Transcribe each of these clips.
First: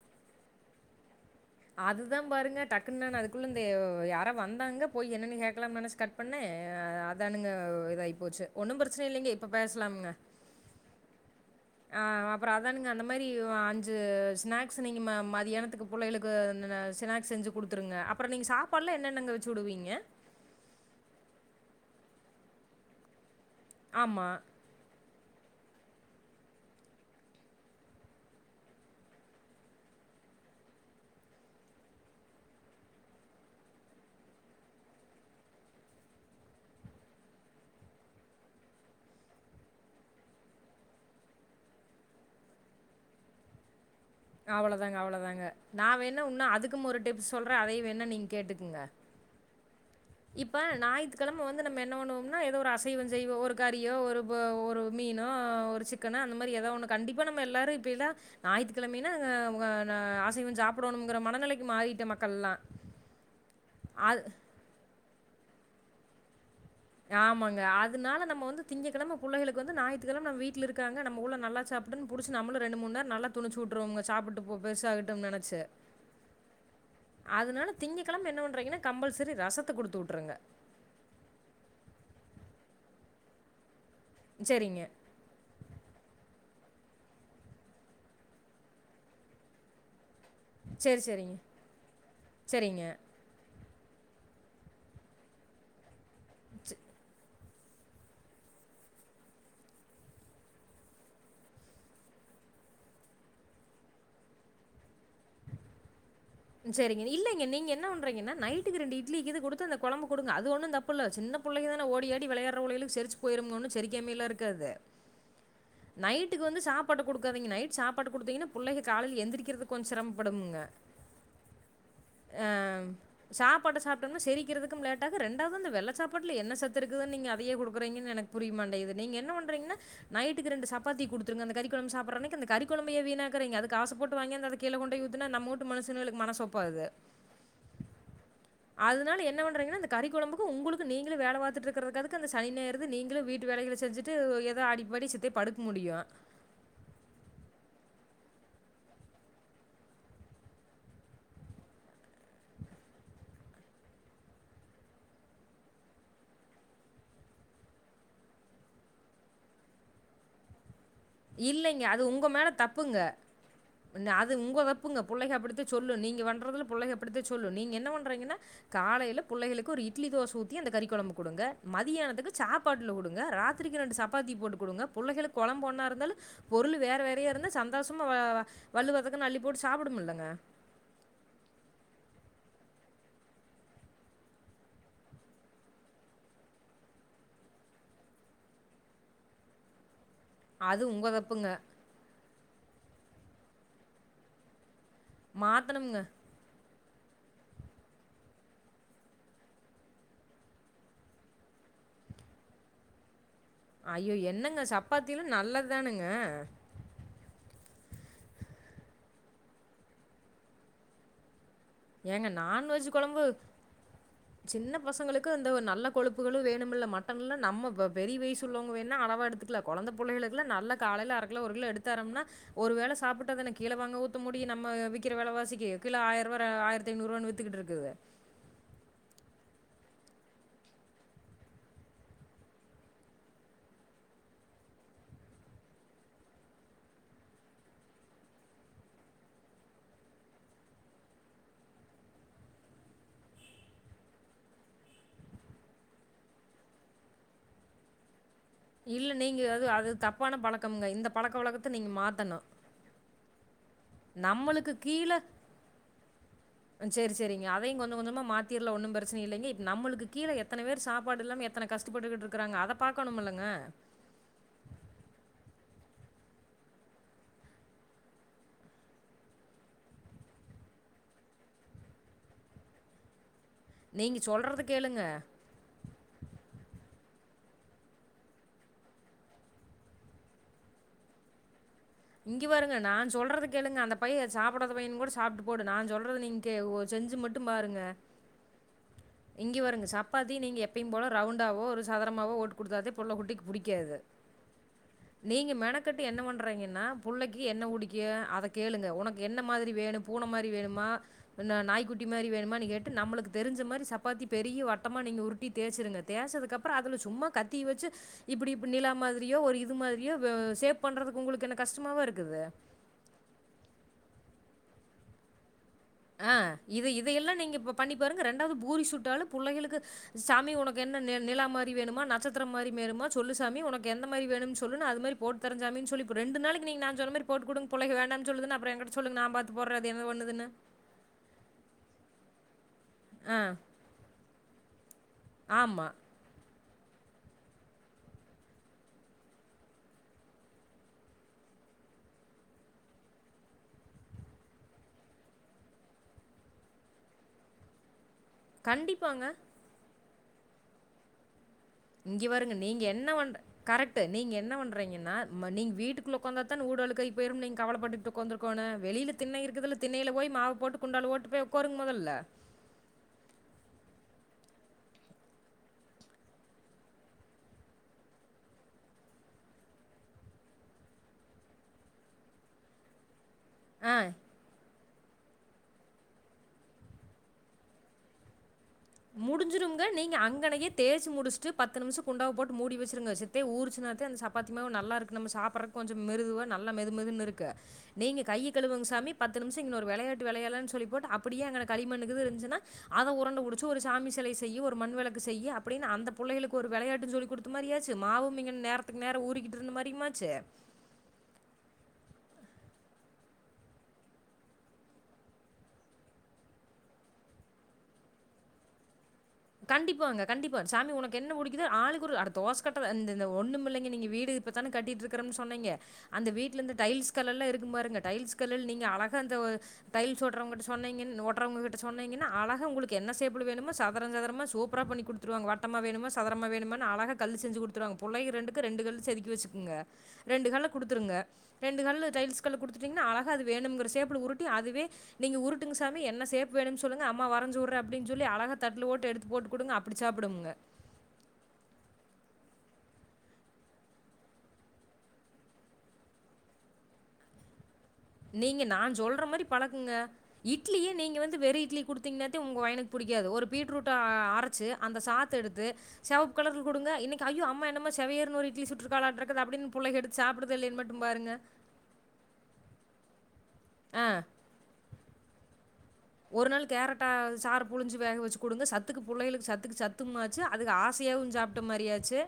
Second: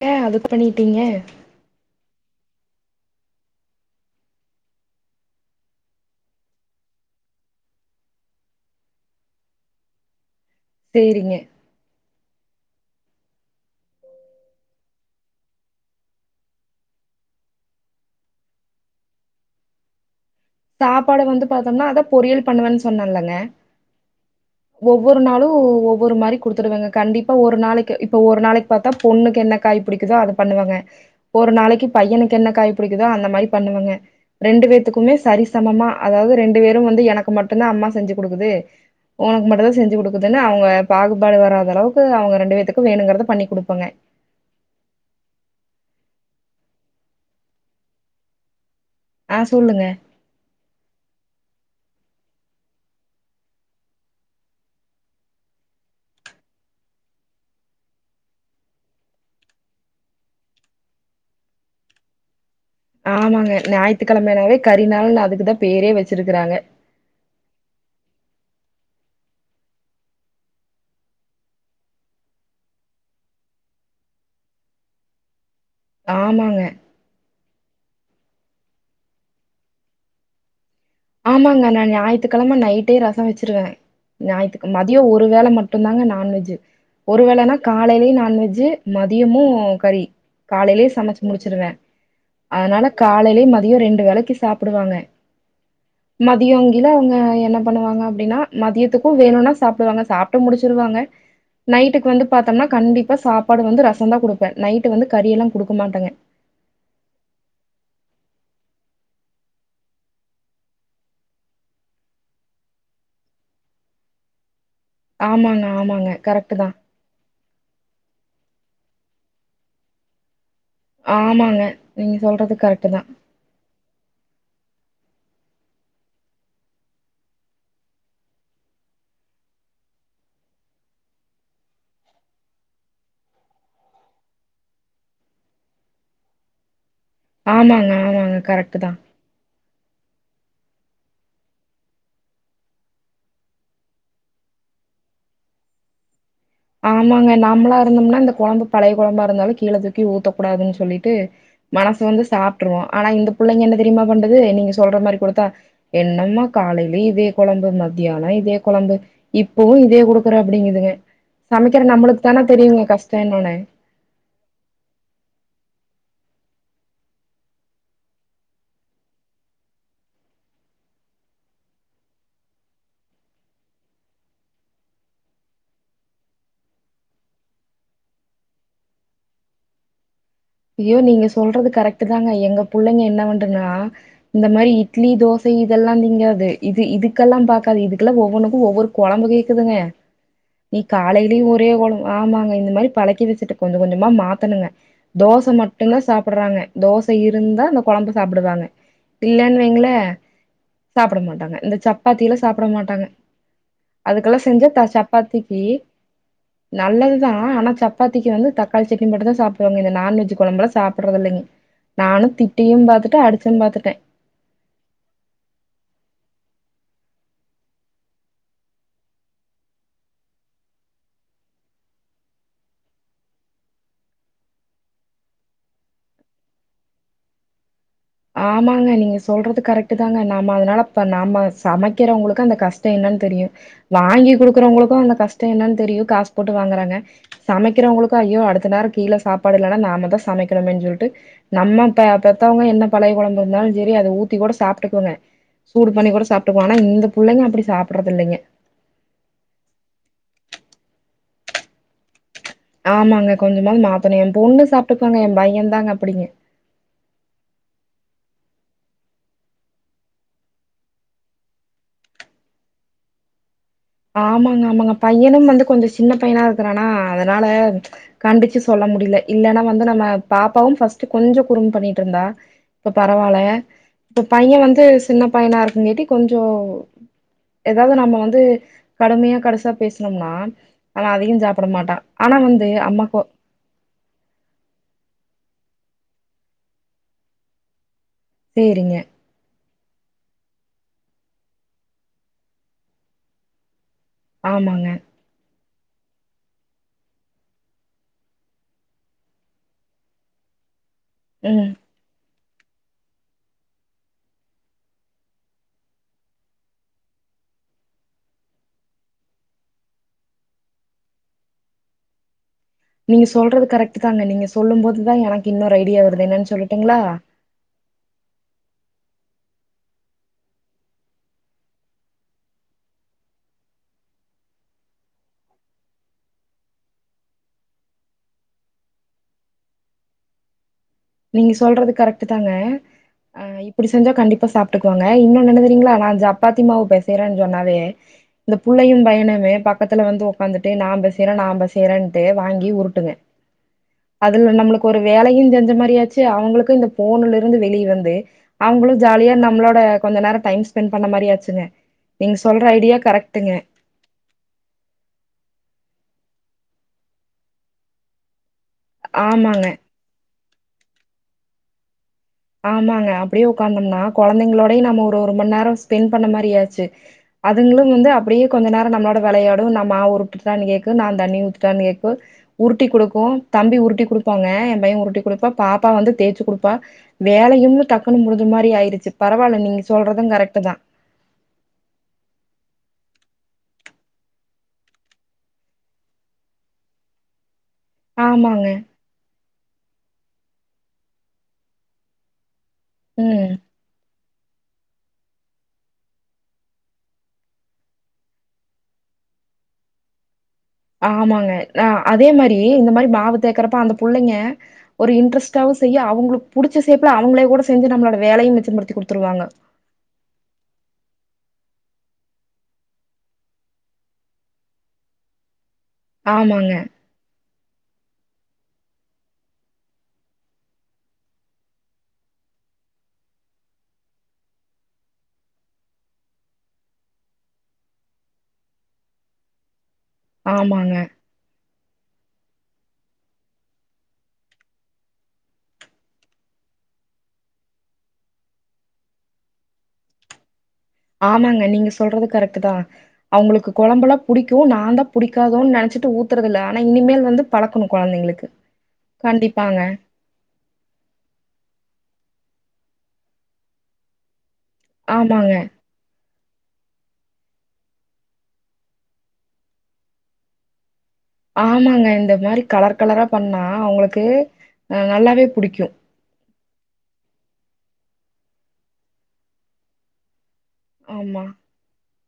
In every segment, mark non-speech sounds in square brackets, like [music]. த்த அதுக்கு பண்ணிட்டீங்க அதுதா பாருங்க டக்குன்னானு அதுக்குள்ள இந்த யாரா வந்தாங்க போய் என்னன்னு கேக்கலா நெனச்சு கட் கட் பண்ண அதானுங்க இதாயி போச்சு ஒன்னு பிரச்சனை இல்லைங்க இப்ப பேசலாம்ங்க சேரிங்க ஆ அப்றோ அதானுங்க அந்த மாரி அஞ்சு ஸ்நாக்ஸ்சு நீங்க ம மதியானத்துக்கு புள்ளைகுளுக்கு இந்த ஸ்னாகஸ் செஞ்சு குடுத்துருங்க அப்றோ நீங்க சாப்பாடுலா என்னென்னங்க வச்சு உடுவிங்க சாப்பாடு வந்து பாத்தம்னா அதா பொறியல் பண்ணுவேன் சொன்னல்லங்க ஆமா ஒவ்வொரு நாளு ஒவ்வொரு மாரி குடுத்துருவங்க கண்டிப்பா ஒரு நாளைக்கு இப்ப ஒரு நாளைக்கு பாத்தா பொண்ணுக்கு என்ன காய் புடிக்குதோ அத பண்ணுவேங்க ஒரு நாளைக்கு பையனுக்கு என்ன காய் புடிக்குதோ அந்த மாரி பண்ணுவேங்க ரெண்டு பேத்துக்குமே சரி சம சமமா அதாது ரெண்டு பேரு வந்து எனக்கு மட்டுந்தா அம்மா செஞ்சு குடுக்குது உனக்கு மட்டுந்தான் செஞ்சு குடுக்குதுனு அவுங்க பாகுபாடு வராத அளவுக்கு அவுங்க ரெண்டு பேத்துக்கு வேணுங்கறத பண்ணி குடுப்பங்க அவள தாங்க அவள தாங்க நா வேண்னா இன்னு அதுக்கு ஒரு டிப்ஸ் சொல்ற அதையு வேண்னா நீங்க கேட்டுக்குங்க ஆ சொல்லுங்க இப்ப ஞாயித்துக்கெழம வந்து நம்ம என்ன பண்ணுவோம்னா எதோ ஒரு அசைவோ செய்வோ ஒரு கறியோ ஒரு இப்போ ஒரு மீனோ ஒரு சிக்கனோ அந்த மாரி எதாவொண்ணு கண்டிப்பா நம்ம எல்லாரு இப்பெதா ஞாயித்துக்கெழமைன்னா வ அ நா அசைவோ சாப்டோணுங்குற மனநிலைக்கு மாறிட்ட மக்கள்லா ஆமாங்க ஞாயித்துக்கெழமையானாவே கரிநாள் அதுக்குதா பேரே வச்சிருக்குறாங்க ஆமாங்க அதனால நம்ம வந்து திங்ககெழம புள்ளைகளுக்கு வந்து ஞாயித்துகெழம நம வீட்ல இருக்காங்க நம்ம புள்ள நல்லா சாப் புடுன் புடிச்சி நம்மளு ரெண்டு மூணு நேரோ நல்லா துனிச்சு வுட்ருவோங்க சாப்புட்டு போ பெருசாகட்டும்னு நெனச்சு ஆமாங்க அதனால திங்ககெழம என்ன பண்றீங்கன்னா கம்பல்செரி ரசத்த குடுத்து வுட்ருங்க ஆமாங்க நா ஞாயித்துக்கெழம நைட்டே ரசோ வச்சிருவே ஞாயித்துக் சரிங்க. மதியோ ஒரு ம ஒரு வேல மட்டுந்தாங்க நான்வெஜ்ஜு ஒரு வேளைனா காலைலியு நான்வெஜு மதியமு கறி காலைலே சரி, சமைச்சி சரிங்க. முடிச்சிருவே சரிங்க. அதனால காலைல மதியோ ரெண்டு வேலைக்கி சாப்டுவாங்க மதியங்கிழ அவுங்க என்ன பண்ணுவாங்க அப்டின்னா மதியத்துக்கு வேணுனா சாப்டுவாங்க சாப்ட்டு முடிச்சிருவாங்க நைட்டுக்கு வந்து பாத்தம்னா கண்டிப்பா சாப்பாடு வந்து ரசந்தா குடுப்பே நைட்டு வந்து கறியல்லா குடுக்க மாட்டங்க செரிங்க இல்லங்க நீங்க என்ன பண்றீங்கன்னா நைட்டுக்கு ரெண்டு இட்லி கிது குடுத்து அந்த கொழம்பு குடுங்க அது ஒன்னு தப் புல்ல சின்ன புள்ளைக தான ஓடியாடி வெளயாட்ற புள்ளைகளுக்கு செரிச்சு போயிருங்க ஒன்னு செரிக்காமையெல்லா இருக்காது ஆமாங்க, ஆமாங்க. நைட்டுக்கு கரெக்ட்டு வந்து தான். சாப் சாப்பாடு குடுக்காதீங்க நைட் சாப்பாடு குடுத்திங்னா புள்ளைக காலைல எந்திரிக்கறது கொஞ்சோ சிரம்மபடுமுங்க ஆமாங்க நீங்க ஆ சொல்றது கரெக்ட்டு தான். சாப்பாட்ட சாப்ட்டம்னா செரிக்கறதுக்கும் லேட்டாகு ரெண்டாவது அந்த வெள்ள சாப்பாட்டுல என்ன சத்து இருக்குதுன் நீங்க அதயே குடுக்கறீங்கன் எனக் புரியமாட்டிங்குது நீங்க என்ன பண்றீங்னா நைட்டுக்கு ரெண்டு சப்பாத்தி குடுத்துருங்க அந்த கறி கொழம்பு சாப்பற்ற அன்னிக்கு அந்த கறி கொழம்பு ஏன் வீணாக்கறீங்க அது காசு போட்டு வாங்கியாந்து கீழ கொண்டி போய் ஊத்னா நம்ம வூட்டு மனுசங்களுக்கு மனசு ஒப்பாதுக ஆமாங்க, ஆமாங்க. கரெக்ட்டு தான். அதுனால என்ன வண்றீங்னா இந்த கறிகொழம்புக்கு உங்குளுக்கு நீங்களே வேல பாத்துட்ருக்கற்துக்கு அதுக்கு அந்த சனி ஞாயிருது நீங்களே வீட்டு வேலைகள செஞ்சுட்டு எதோ ஆடிப்பாடி சித்தே படுக்க முடியு ஆமாங்க நம்மளா இருந்தோம்னா இந்த கொழம்பு பழைய கொழம்பா இருந்தாலு கீழ தூக்கி ஊத்தக்கூடாதுன் சொல்லிட்டு மனசு வந்து சாப்ட்ருவோ ஆனா இந்த புள்ளைக என்ன தெரிமா பண்ணுது நீங்க சொல்ற மாரி குடுத்தா என்னம்மா காலைலியு இதே கொழம்பு மத்யானோ இதே கொழம்பு இப்பவு இதே குடுக்குற அப்டிங்குதுங்க இல்லைங்க அது உங்க மேல தப்புங்க கஷ்டம் என்னன்னு. ன அது உங்க தப்புங்க புள்ளைக அப்படித்த சொல்லு நீங்க வண்றதுல புள்ளைக அப்படிதா சொல்லு நீங்க என்ன பண்றீங்கன்னா காலையில் புள்ளைகளுக்கு ஒரு இட்லி தோச ஊத்தி அந்த கறி கொழம்பு குடுங்க மதியானத்துக்கு சாப் பாட்ல குடுங்க ராத்திரிக்கு ரெண்டு சப்பாத்தி போட்டு குடுங்க புள்ளைகளுக் கொழம்பொன்னாருக் ந்தாலு பொருளு வேற வேறையா இருந்தா சந்தோஷமா வ வள்ளுவதக்குன்னு அள்ளி போட்டு சாப்புடுமுல்லங்க ஐயோ நீங்க சொல்றது கரெக்ட்டு தாங்க எங்க புள்ளைங்க என்ன பண்றன்னா இந்த மாரி இட்லி தோசை இதெல்லா திங்கர்து இது இதுக்கெல்லா பாக்காது இதுக்கெல்லா ஒவ்வொனுக்கு ஒவ்வொரு கொழம்பு கேக்குதுங்க நீ அது உங்க காலைலியு தப்புங்க. ஒரே கொழம்பு ஆமாங்க இந்த மாரி பழக்கி வெச்சுட்டு கொஞ்ச கொஞ்சமா மாத்தணுங்க தோச மாத்தணும்ங்க. மட்டுந்தா சாப் பற்றாங்க தோச இருந்தா அந்த கொழம்பு சாப்டுவாங்க இல்லன் வைங்களே சாப்பட மாட்டாங்க இந்த சப்பாத்தியிலா சாப்பட மாட்டாங்க ஐயோ! அதுக்கல்லா என்னங்க செஞ்சா சப்பாத்திலும் சப்பாத்திக்கி நல்லதுதானுங்க. நல்லது தா ஆனா சப்பாத்திக்கு வந்து தக்காளி சட்னி மட்டு தா சாப்பிடுவாங்க [inaudible] நான்வெஜ்ஜு கொழம்பல்ல சாப்பற்றது இல்லைங்க நானு ஏங்க திட்டியும் நான்வெஜ் பாத்துட்டே குழம்பு அடிச்சும் பாத்துட்டே சின்ன பசங்களுக்கு இந்த ஒ நல்ல கொழுப்புகளு வேணும்மல்ல மட்டன்ல்லா நம்ம வ பெரிய வயசு உள்ளவங்க வேன்னா அளவா எடுத்துக்கலா கொழந்த புள்ளைகளுக்குல நல்ல காலையில அரக்கிலோ ஒரு கிலோ எடுத்தாரம்னா ஒரு வேல சாப்புட்டதானே கீழ வாங்க ஊத்த முடியு நம்ம விக்கிற வெல வாசிக்கு கிலோ ஆயிரரூவா ஆயிரத்ஐநூறுவான் வித்துக்கிட்டு இருக்குது ஆமாங்க நீங்க சொல்றது கரெக்ட்டு தாங்க நாம அதனாலப்ப நாம சமைக்கிறவங்களுக்கு அந்த கஷ்ட என்னன் தெரியு வாங்கி குடுக்குறவங்களுக்கு அந்த கஷ்ட என்னன் தெரியு காசு போட்டு வாங்குறாங்க சமைக்கிறவங்களுக்கு ஐயோ அடுத்த நேர கீழே சாப்படலன்னா நாமதா சமைக்கணுமேன் சொல்ட்டு நம்ம பெ பெத்தவங்க என்ன பழைய கொழம்பு இருந்தால் சேரி அத ஊத்தி கூட சாப்ட்டுக்குவெங்க சூடு பண்ணி கூட சாப்ட்டுகுவோ ஆனா இந்த புள்ளைங்க அப்படி சாப்பற்றது இல்லைங்க இல்ல நீங்க அது அது தப்பான பழக்கம்ங்க இந்த பழக்க வழக்கத்த நீங்க மாத்தணு ஆமாங்க கொஞ்சமாது மாத்தணு என் பொண்ணு சாப்ட்டுக்குவாங்க என் பைய தாங்க அப்படிங்க அ செரி செரிங்க அதைங் கொஞ்ச கொஞ்சமா மாத்திர்லா ஒன்னும் பிரச்சனை இல்லைங்க இப் நம்மளுக்கு கீழே எத்தன வேரு சாப்பாடு இல்லாம எத் எத்தன கஷ்டப்பட்டுக்கிட்டு இருக்காங்க அத பாக்கணுமல்லங்க ஆமாங்க ஆமாங்க பையனும் வந்து கொஞ்ச சின்ன பையனா இருக்கிறானா அதனால கண்டிச்சு சொல்ல முடில்ல இல்லன்னா வந்து நம்ம பாப்பாவும் ஃபஸ்ட்டு கொஞ்சோ குறும் பண்ணிட்ருந்தா இப்ப பரவால்ல நீங்க இப்ப பைய சொல்றது வந்து கேளுங்க. சின்ன பையனா இருக்குங்கட்டி கொஞ்சோ எதாவது நம்ம வந்து கடுமையா கடைசா பேசுனோம்னா அவ அதையு சாப்பட மாட்டா ஆனா இங்க வந்து பாருங்க நா அம்மாக்கோ சொல்றதுக் கேளுங்க அந்த பைய சாப்படாத பையன் கூட சாப்ட்டு போடு நா சொல்றது நீங் கே செஞ்சு மட்டு பாருங்க சேரிங்க இங்க பாருங்க சப்பாத்தி நீங்க எப்பயும் போல ரவுண்டாவோ ஒரு சதரமாவோ ஓட்டுக் குடுத்தாதே புள்ள குட்டிக் புடிக்காது ஆமாங்க நீங்க மெனக்கட்டு என்ன பண்றீங்க னா புள்ளைக்கு என்ன புடிக்கு அத கேளுங்க உனக்கு என்ன மாதிரி வேணு பூன மாரி வேணுமா என்ன ம் நாய்குட்டி மாரி வேணுமான்னு கேட்டு நம்மளுக்கு தெரிஞ்ச மாரி சப்பாத்தி பெரிய வட்டமா நீங்க உருட்டி தேய்சிருங்க தேசதுக்கப்புற அதுல சும்மா கத்தி வெச்சு இப்படி நிலா மாதிரியோ ஒரு இது மாதிரியோ வெ சேப் பண்றதுக்கு உங்களுக்கு என்ன கஷ்டமாவா இருக்குது நீங்க சொல்றது கரெக்ட்டு தான்ன நீங்க சொல்லும் போதுதா எனக்கு இன்னொரு ஐடியா வருது ஆ என்னன் இது சொல்லட்டுங்களா இதையெல்லாம் நீங்க இப்போ பண்ணி பாருங்க ரெண்டாவது பூரி சுட்டாலு புள்ளைகளுக்கு சாமி உனக்கு என்ன நி நிலா மாரி வேணுமா நட்சத்திரோ மாரி வேணுமா சொல்லு சாமி உனக்கு எந்த மாரி வேணுனு சொல்லு நா அது மாரி போ ட்டுத்தரன் சாமி சொல்லி இப்ப ரெண்டு நாளைக்கு நீங்க நான் சொன்னமாரி போட்டு குடுங் புள்ளைங்க வேண்டான் சொல்லதுனா அப்றோ எங்கிட்ட சொல்லுங்க நா பாத்து போட்ற அது என்னபண்ணுதுனு நீங்க சொல்றது கரெக்ட்டுதாங்க ஆ புடிச்சிருந்தா கண்டிப்பா சாப்ட்டுக்குவாங்க இன்னோன்னு என்ன ஆமா. தெரியுங்ளா நா சப்பாத்தி மாவு பேசயறன்னு சொன்னாவே இந்த புள்ளயும் பயனுமே பக்கத்துல வந்து உக்காந்துட்டு நாம பேசயற நா பேசயறன்டு வாங்கி உருட்டுவன் [inaudible] அதுல நம்மளுக்கு ஒரு வேலையு செஞ்ச மாரி எப்டியாச்சு அவுங்களுக்கு இந்த ஃபோன்ல இருந்து வெளிய வந்து அவுங்களு கண்டிப்பாங்க. ஜாலியா நம்மளோட கொஞ்ச நேரோ டைம் ஸ்பெண்ட் பண்ண மாரியாச்சுங்க இங்க வாருங்க நீங்க என்ன பண் கரெக் ட்டு நீங்க என்ன வண்றீங்கன்னா நீங்க வீட்டுக்குள்ள உக்கந்தாத்தான வூடு அழுக்காய்போய்ரும்னு நீங்க கவலப்பட்டுட்டு உக்காந்துருக்கோனு வெளில திண்ண ஆமாங்க. இருக்குதல்ல திண்ணைல போயி மாவு போட்டு குண்டால போட்டு போய் உக்காருங்க மொதல்ல ஆமாங்க அப்டியே உக்காந்தம்னா கொழந்தைங்களோடயு நம்ம ஒரு ஒரு மண்நேரோ ஸ்பெண்ட் பண்ண மாரியாச்சு அதுங்களு வந்து அப்டியே கொஞ்ச நேரோ நம்ளோட வெளயாடு நா மாவு உருட்டுட்டான்னு கேக்கு நான் தண்ணி ஊத்துட்டான்னு கேக்கு உருட்டி குடுக்கு தம்பி ஆ உருட்டி குடுப்பாங்க என் பையன் உருட்டி குடுப்பான் பாப்பா வந்து தேச்சு குடுப்பா வேலையு டக்குன்னு முடுஞ்ச மாரி ஆயிரு முடிஞ்சிருங்க நீங்க அங்கனயே தே ச்சு முடிச்சுட்டு பத்து நிம்ஷோ குண்டாவ போட்டு மூடி வெச்சிருங்க சித்தே ஊருச்சுனாத்த அந்த சப்பாத்தி மாவு நல்லா இருக்கு நம்ம சாப்றக்கு கொஞ்சோ மிருதுவா நல்லா மெதுமெதுன்னு இருக்கு நீங்க கைய ஆமாங்க. கழுவுங்க சாமி பத்து நிம்ஷோ இங்கன ஒரு வெளயாட்டு வெளயாலான்னு சொல்லிபோட்டு அப்படியே அங்க களிமண்ணுகீது இருந்துச்சுன்னா அத உரண்ட ம். புடு ச்சு ஒரு சாமி செலய செய்யு ஒரு மண்வெளக்கு செய்யு அப்டின்னு அந்த புள்ளைங்களுக்கு ஒரு வெளயாட்டுன் சொல்லிக்குடுத்த மாரி ஆச்சு மாவுமிங்க நேர த்துக்கு நேரோ ஊரிக்கிட்டு இருந்த மாரியுமாச்சு ஆமாங்க நா அதே மாரி இந்த மாரி மாவு தேக்கறப்ப அந்த புள்ளைங்க ஒரு இன்ட்ரஸ்ட்டாவு செய்யு அவுங்களுக்கு புடுச்ச சேப்புல அவுங்ளே கூட செஞ்சு நம்ளோட வேலையும் மிச்சப்படுத்தி குடுத்துருவாங்க கண்டிப்பாங்க கண்டிப்பா சாமி ஒனக்கு என்ன புடிக்குதோ ஆளுக்கொரு அட தோசகட்ட இந்த இந்த ஒன்னுமில்லைங்க நீங்க வீடு இப்பதான கட்டிட்டு இருக்கறம்னு சொன்னீங்க அந்த வீட்ல ஆமாங்க, இருந்து டைல்ஸ் கல்லெல்லா இருக்கும்பாருங்க டைல்ஸ் கல்லுல நீங்க அழகா அந்த டைல்ஸ் ஒட்றவன்கிட்ட சொன்னீங் ஒட்டுறவங்கிட்ட சொன்னீங்கன்னா அழகா உங்களுக்கு என்ன சேப்புல வேணுமோ ச சதுர சதுரமா சூப்பரா பண்ணி குடுத்துருவாங்க வட்டமா வேணுமா சதுரமா வேணுமா அழகா கல்லு செஞ்சு குடுத்துருவாங்க புள்ளைக ரெண்டுக்கு ரெண்டு கல் செதுக்கி வெச்சுகுங்க ரெண்டு கல்ல ஆமாங்க. குடுத்துருங்க ரெண்டு கல்லு டைல்ஸ் கல்லு குடுத்துட்டீங்கன்னா அழகா அது வேணுங்கற சேப்புல உருட்டி அதுவே நீங்க உருட்டுங்க சாமி என்ன ஷேப் வேணுனு சொல்லுங்க அம்மா வரஞ்சுவுடுற அப்டின் சொல்லி அழகா தட்ல போட்டு எடுத்து போட்டு குடுங்க அப்டி சாப்டும்ங்க ஆமாங்க நீங்க சொல்றது கரெக்ட்டுதா அவுங்களுக்கு கொழம்பெல்லா புடிக்கு நாந்தா புடிக்காதோன்னு நெனச்சிட்டு ஊத்தறதில்ல ஆனா இனிமேல் வந்து பழக்கணு கொ நீங்க நான் சொல்ற மாரி பழக்குங்க இட்லியே நீங்க வந்து வெறு இட்லிய குடுத்தீங்கன்னாத்த உங்க பயனுக்கு புடிக்காது ஒரு பீட்ரூட்ட ஆ அர ச்சு அந்த ஆமாங்க. சாத்தெடுத்து செவப்பு கலர்ல குடுங்க இன்னிக்கு அய்யோ அம்மா என்னமோ செவேர்னு ஒரு இட்லி சுற்றுக்காலாட்டாருக்குது அப்டின்னு புள்ளைங்க எடுத்து சாப்டுதா இல்லயான்னு மட்டும் பாருங்க ஆமாங்க இந்த மாரி கலர் கலரா பண்ணா அவுங்களுக்கு நல்லாவே புடிக்கு ஒரு நாள் கேரட்டா சாரு புழுஞ்சு வேக வெச்சு குடுங்க சத்துக்கு புள்ளைகளுக்கு சத்துக்கு சத்தும் ஆச்சு அதுக ஆ ஆசயாவு ஆமா. சாப்ட மாரியாச்சு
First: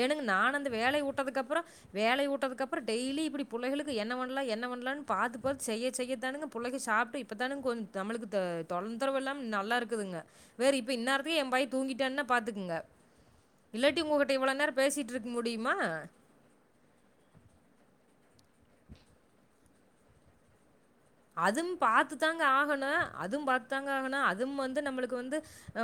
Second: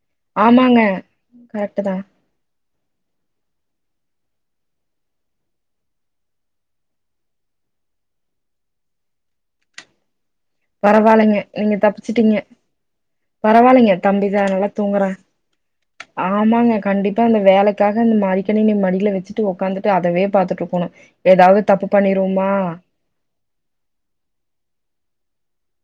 ஏனுங் நான் அந்த ஆமாங்க. வேலய வுட்டதுக்கப்றோ கரெக்ட் தான். வேலய வுட்டதுக்கப் அப்றோ டெய்லி இப்டி புள்ளைகளுக்கு என்ன பண்லா பண்லானு பாத்து பாத் செய்ய செய்யதானுங்க புள்ளைங்க சாப்ட்டு இப்பதானுங்க கொஞ் நம்முளுக்கு த தொந்தரவு இல்லாம நல்லாருக்குதுங்க வேறு இப்ப பரவாயில்லங்க. இன்னாரத்துக்கு ஏ பைய நீங்க தூங்கிட்டான்னா தப்பிச்சுட்டீங்க. பாத்துக்குங்க பரவாயில்லங்க. இல்லாட்டி தம்பி உங்ககிட்ட தான் இவ்ள நல்லா நேர பேசிட்டு தூங்குறான். இருக்க முடியுமா ஆமாங்க கண்டிப்பா அந்த வேலைக்காக இந்த மடிக்கணினி மடில வெச்சிட்டு உக்காந்து ட்டு அதவே பாத்துட்ருக்குணு அதும் பாத்து தாங்க ஆகணு அதும் பாத்து தாங்க ஆகணு அதும் வந்து நம்மளுக்கு வந்து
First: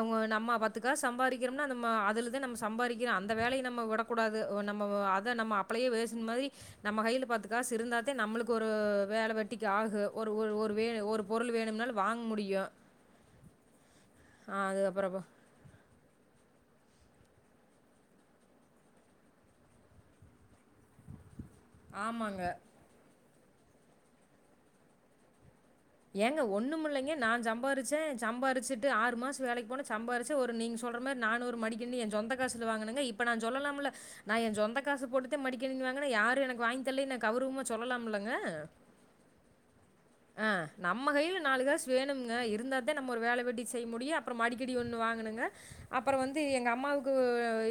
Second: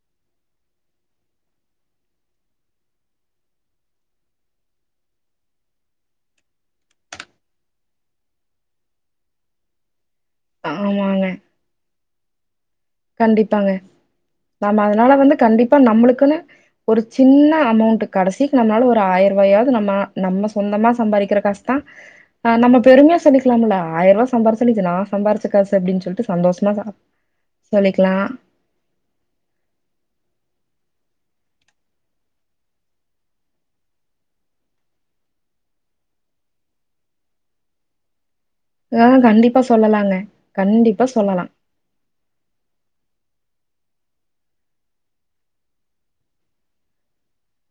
ம் நம்ம பத்துக்காஸ் சம்பாதிக்கிறோம்னா நம்ம அதுலதா நம்ம சம்பாதிக்கிறொ அந்த வேலய நம்ம விடக் கூடாது நம்ம அத நம்ம அப்லைவேசுன் மாதிரி நம்ம கையில பாத்துக்காஸ் இருந்தாத்தா நம்மளுக்கு ஒரு வேல வெட்டிக்கு ஆகு ஒரு ஒரு ஒரு வே ஒரு ஆமாங்க. பொருள் வேணும்னாலு வாங்க முடியு கண்டிப்பாங்க நம்ம அதனால அப்புறம் பா- வந்து கண்டிப் இப்ப நம்ளுக்குன்னு ஒரு சின்ன அமௌண்ட் கடசிக்கு நம்ளால ஒரு ஆயிருவாயாது நம்ம நம்ம சொந்தமா சம்பாதிக்கிற காசுதா ஆமாங்க. அ நம்மப் பெருமையா சொல்லிக்குலாமில்ல ஆயிருவா சம்பாரிச்சாலு இது நா சம்பிரிச்ச காசு அப்டின்னு சொல்ட்டு சந்தோஷமா சாப் நா சம்பாரிச்சே சம்பாரிச்சு டு ஆறு மாச வேலைக்கு போன சம்பாரிச்சு ஒரு நீங்க சொல்ற மாரி நானு ஒரு மடிக்கணினி எ சொந்த காசுல வாங்குனங்க இப்ப நா சொல்லலாம்ல நா ஏ சொந்த காசு போட்டுத்தா மடிக்கணினி வாங்குனா யாரு எனக்கு வாங்கி தர்லைனு கௌருவமா சொல்லலாமில்லங்க ஆ கண்டிப்பா சொல்லலாங்க அ கண்டிப்பா நம்ம கைல சொல்லலா நாலு காஸ் வேணும்ங்க இருந்தாதா நம்ம ஒரு வேல வெட்டி செய்ய முடியு அப்புற மடிக்கடி ஒன்னு வாங்கணங்க அப்பற வந்து எங்க அம்மாவுக்கு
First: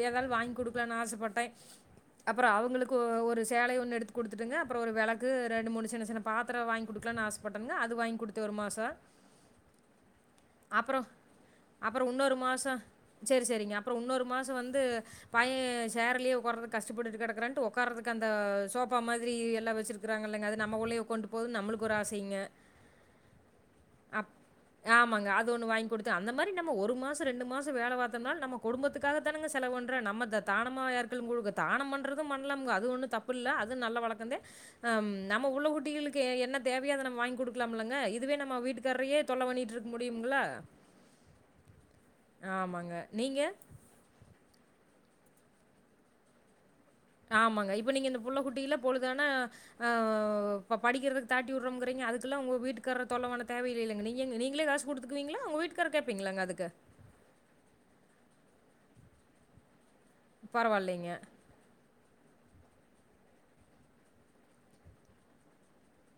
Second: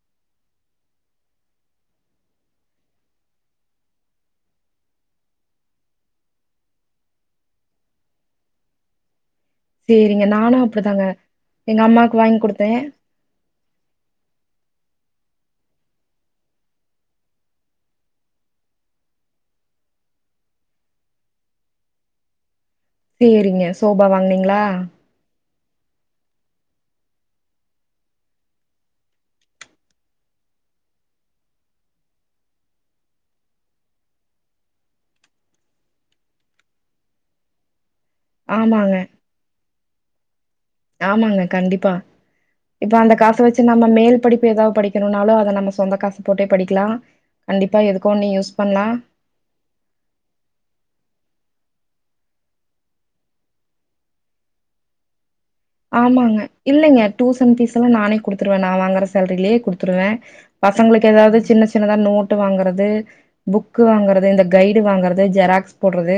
ஏதாது வாங்கி குடுக்கலானு ஆசப்பட்டே அப்பற அவங்களுக்கு ஒ ஒரு சேலைய ஒன்னு எடுத்து குடுத்துட்டுங்க அப்பற ஒரு வெளக்கு ரெண்டு மூணு சின்ன சின்ன பாத்திர வாங்கி குடு க்லானு அசப்பட்டணுங்க அது வாங்கி குடுத்தே ஒரு மாச சேரிங்க நானு அப்டிதாங்க எங்க அம்மாக்கு வாங்கி குடுத்தே சேரி செரிங்க அப்புறொ இன்னொரு மாச வந்து பைய ஷேர்லையே உக்காற்றக் கஷ்டப்பட்டுட்டு கெடக்ராண்டு ஒக்கார்றதுக்கு அந்த சோப்பா மாதிரி எல்லா வெச்சிரு க்கிறாங்கல்லங்க அது நம்ம புள்ளைங்க கொண்டு போது நம்மளுக்கு ஒரு ஆசைங்க சேரிங்க சோபா அப் வாங்னீங்ளா ஆமாங்க அது ஒன்னு வாங்கி குடுத்து அந்த மாரி நம்ம ஒரு மாச ரெண்டு மாச வேல பாத்தம்னாலு நம்ம குடும்பத்துக்காகதானுங்க செலவு பண்ற நம்ம தத் தானமா யாருக்குல் குடுக்க தானம் பண்றது பண்லாம்ங்க அது ஒண்ணு தப்பு இல்ல அது நல்ல பழக்கந்த அம் நம்ம புள்ள குட்டிகளுக்கு எ என்ன தேவையனத நம்ம வாங்கி குடுக்குலாமில்லங்க இதுவே நம்ம ஆமாங்க வீட்டுக்கார்ரையே தொல்ல பண்ணிட்டுருக் முடியும்களா ஆமாங்க கண்டிப்பா இப்ப அந்த காச நீங்கள் வெச்சு நம்ம மேல் படிப்பு எதா படிக் இருந்தாலு அத நம்ம சொந்த காச போட்டே படிக்லா ஆமாங்க இப்ப நீங்க இந்த புள்ள குட்டிலா பொழுதானா அ இப்ப படிக்கிறதுக்கு தாட்டி உட்றம்ங்குறீங்க அதக்கெல்லா உங்க வீட்டுக்கார தொல்ல பண்ண தேவயில்லைலங்க நீங்க நீங்ளே காஸ் குடுத்துக்குவீங்களா உங்க வீட்டு ஆமாங்க இல்லைங்க டூசன் ஃபீஸல்லா நானே குடுத்துருவே நா வாங்கற சேல்ரீலையே குடுத்துருவே பசங்களுக்கு பரவாயில்லைங்க. எதாவது சின்ன சி சின்னதா நோட்டு வாங்கறது புக் வாங்கறது இந்த கைடு வாங்கறது ஜெராக்ஸ் போட்றது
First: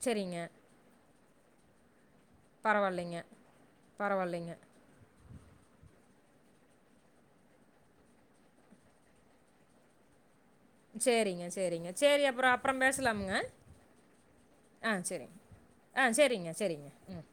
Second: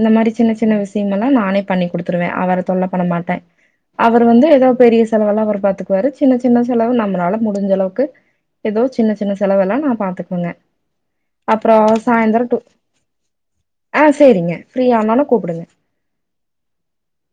இந்த மாரி சரிங்க. சின்ன சின்ன விஷயங்கல்லா நானே பண்ணி் குடுத்துருவே அவர தொல்ல பண்ண பரவாயில்லைங்க. மாட்டே அவர் வந்து பரவாயில்லைங்க. ஏதோ பெரிய செலவெல்லா அவரு பாத்துக்குவாரு சின்ன சின்ன செலவு நம்மளால முடிஞ்ச அளவுக்கு எதோ சின்ன சின்ன செலவெல்லா நா பாத்துக்குவங்க சேரிங்க சேரிங்க சேரி அப்பறோ அப்பறம் பேசலாமுங்க ஆ சேரிங்க ஃப்ரீயானாலு கூப்புடுங்க ஆ செரிங்க செரிங்க ம்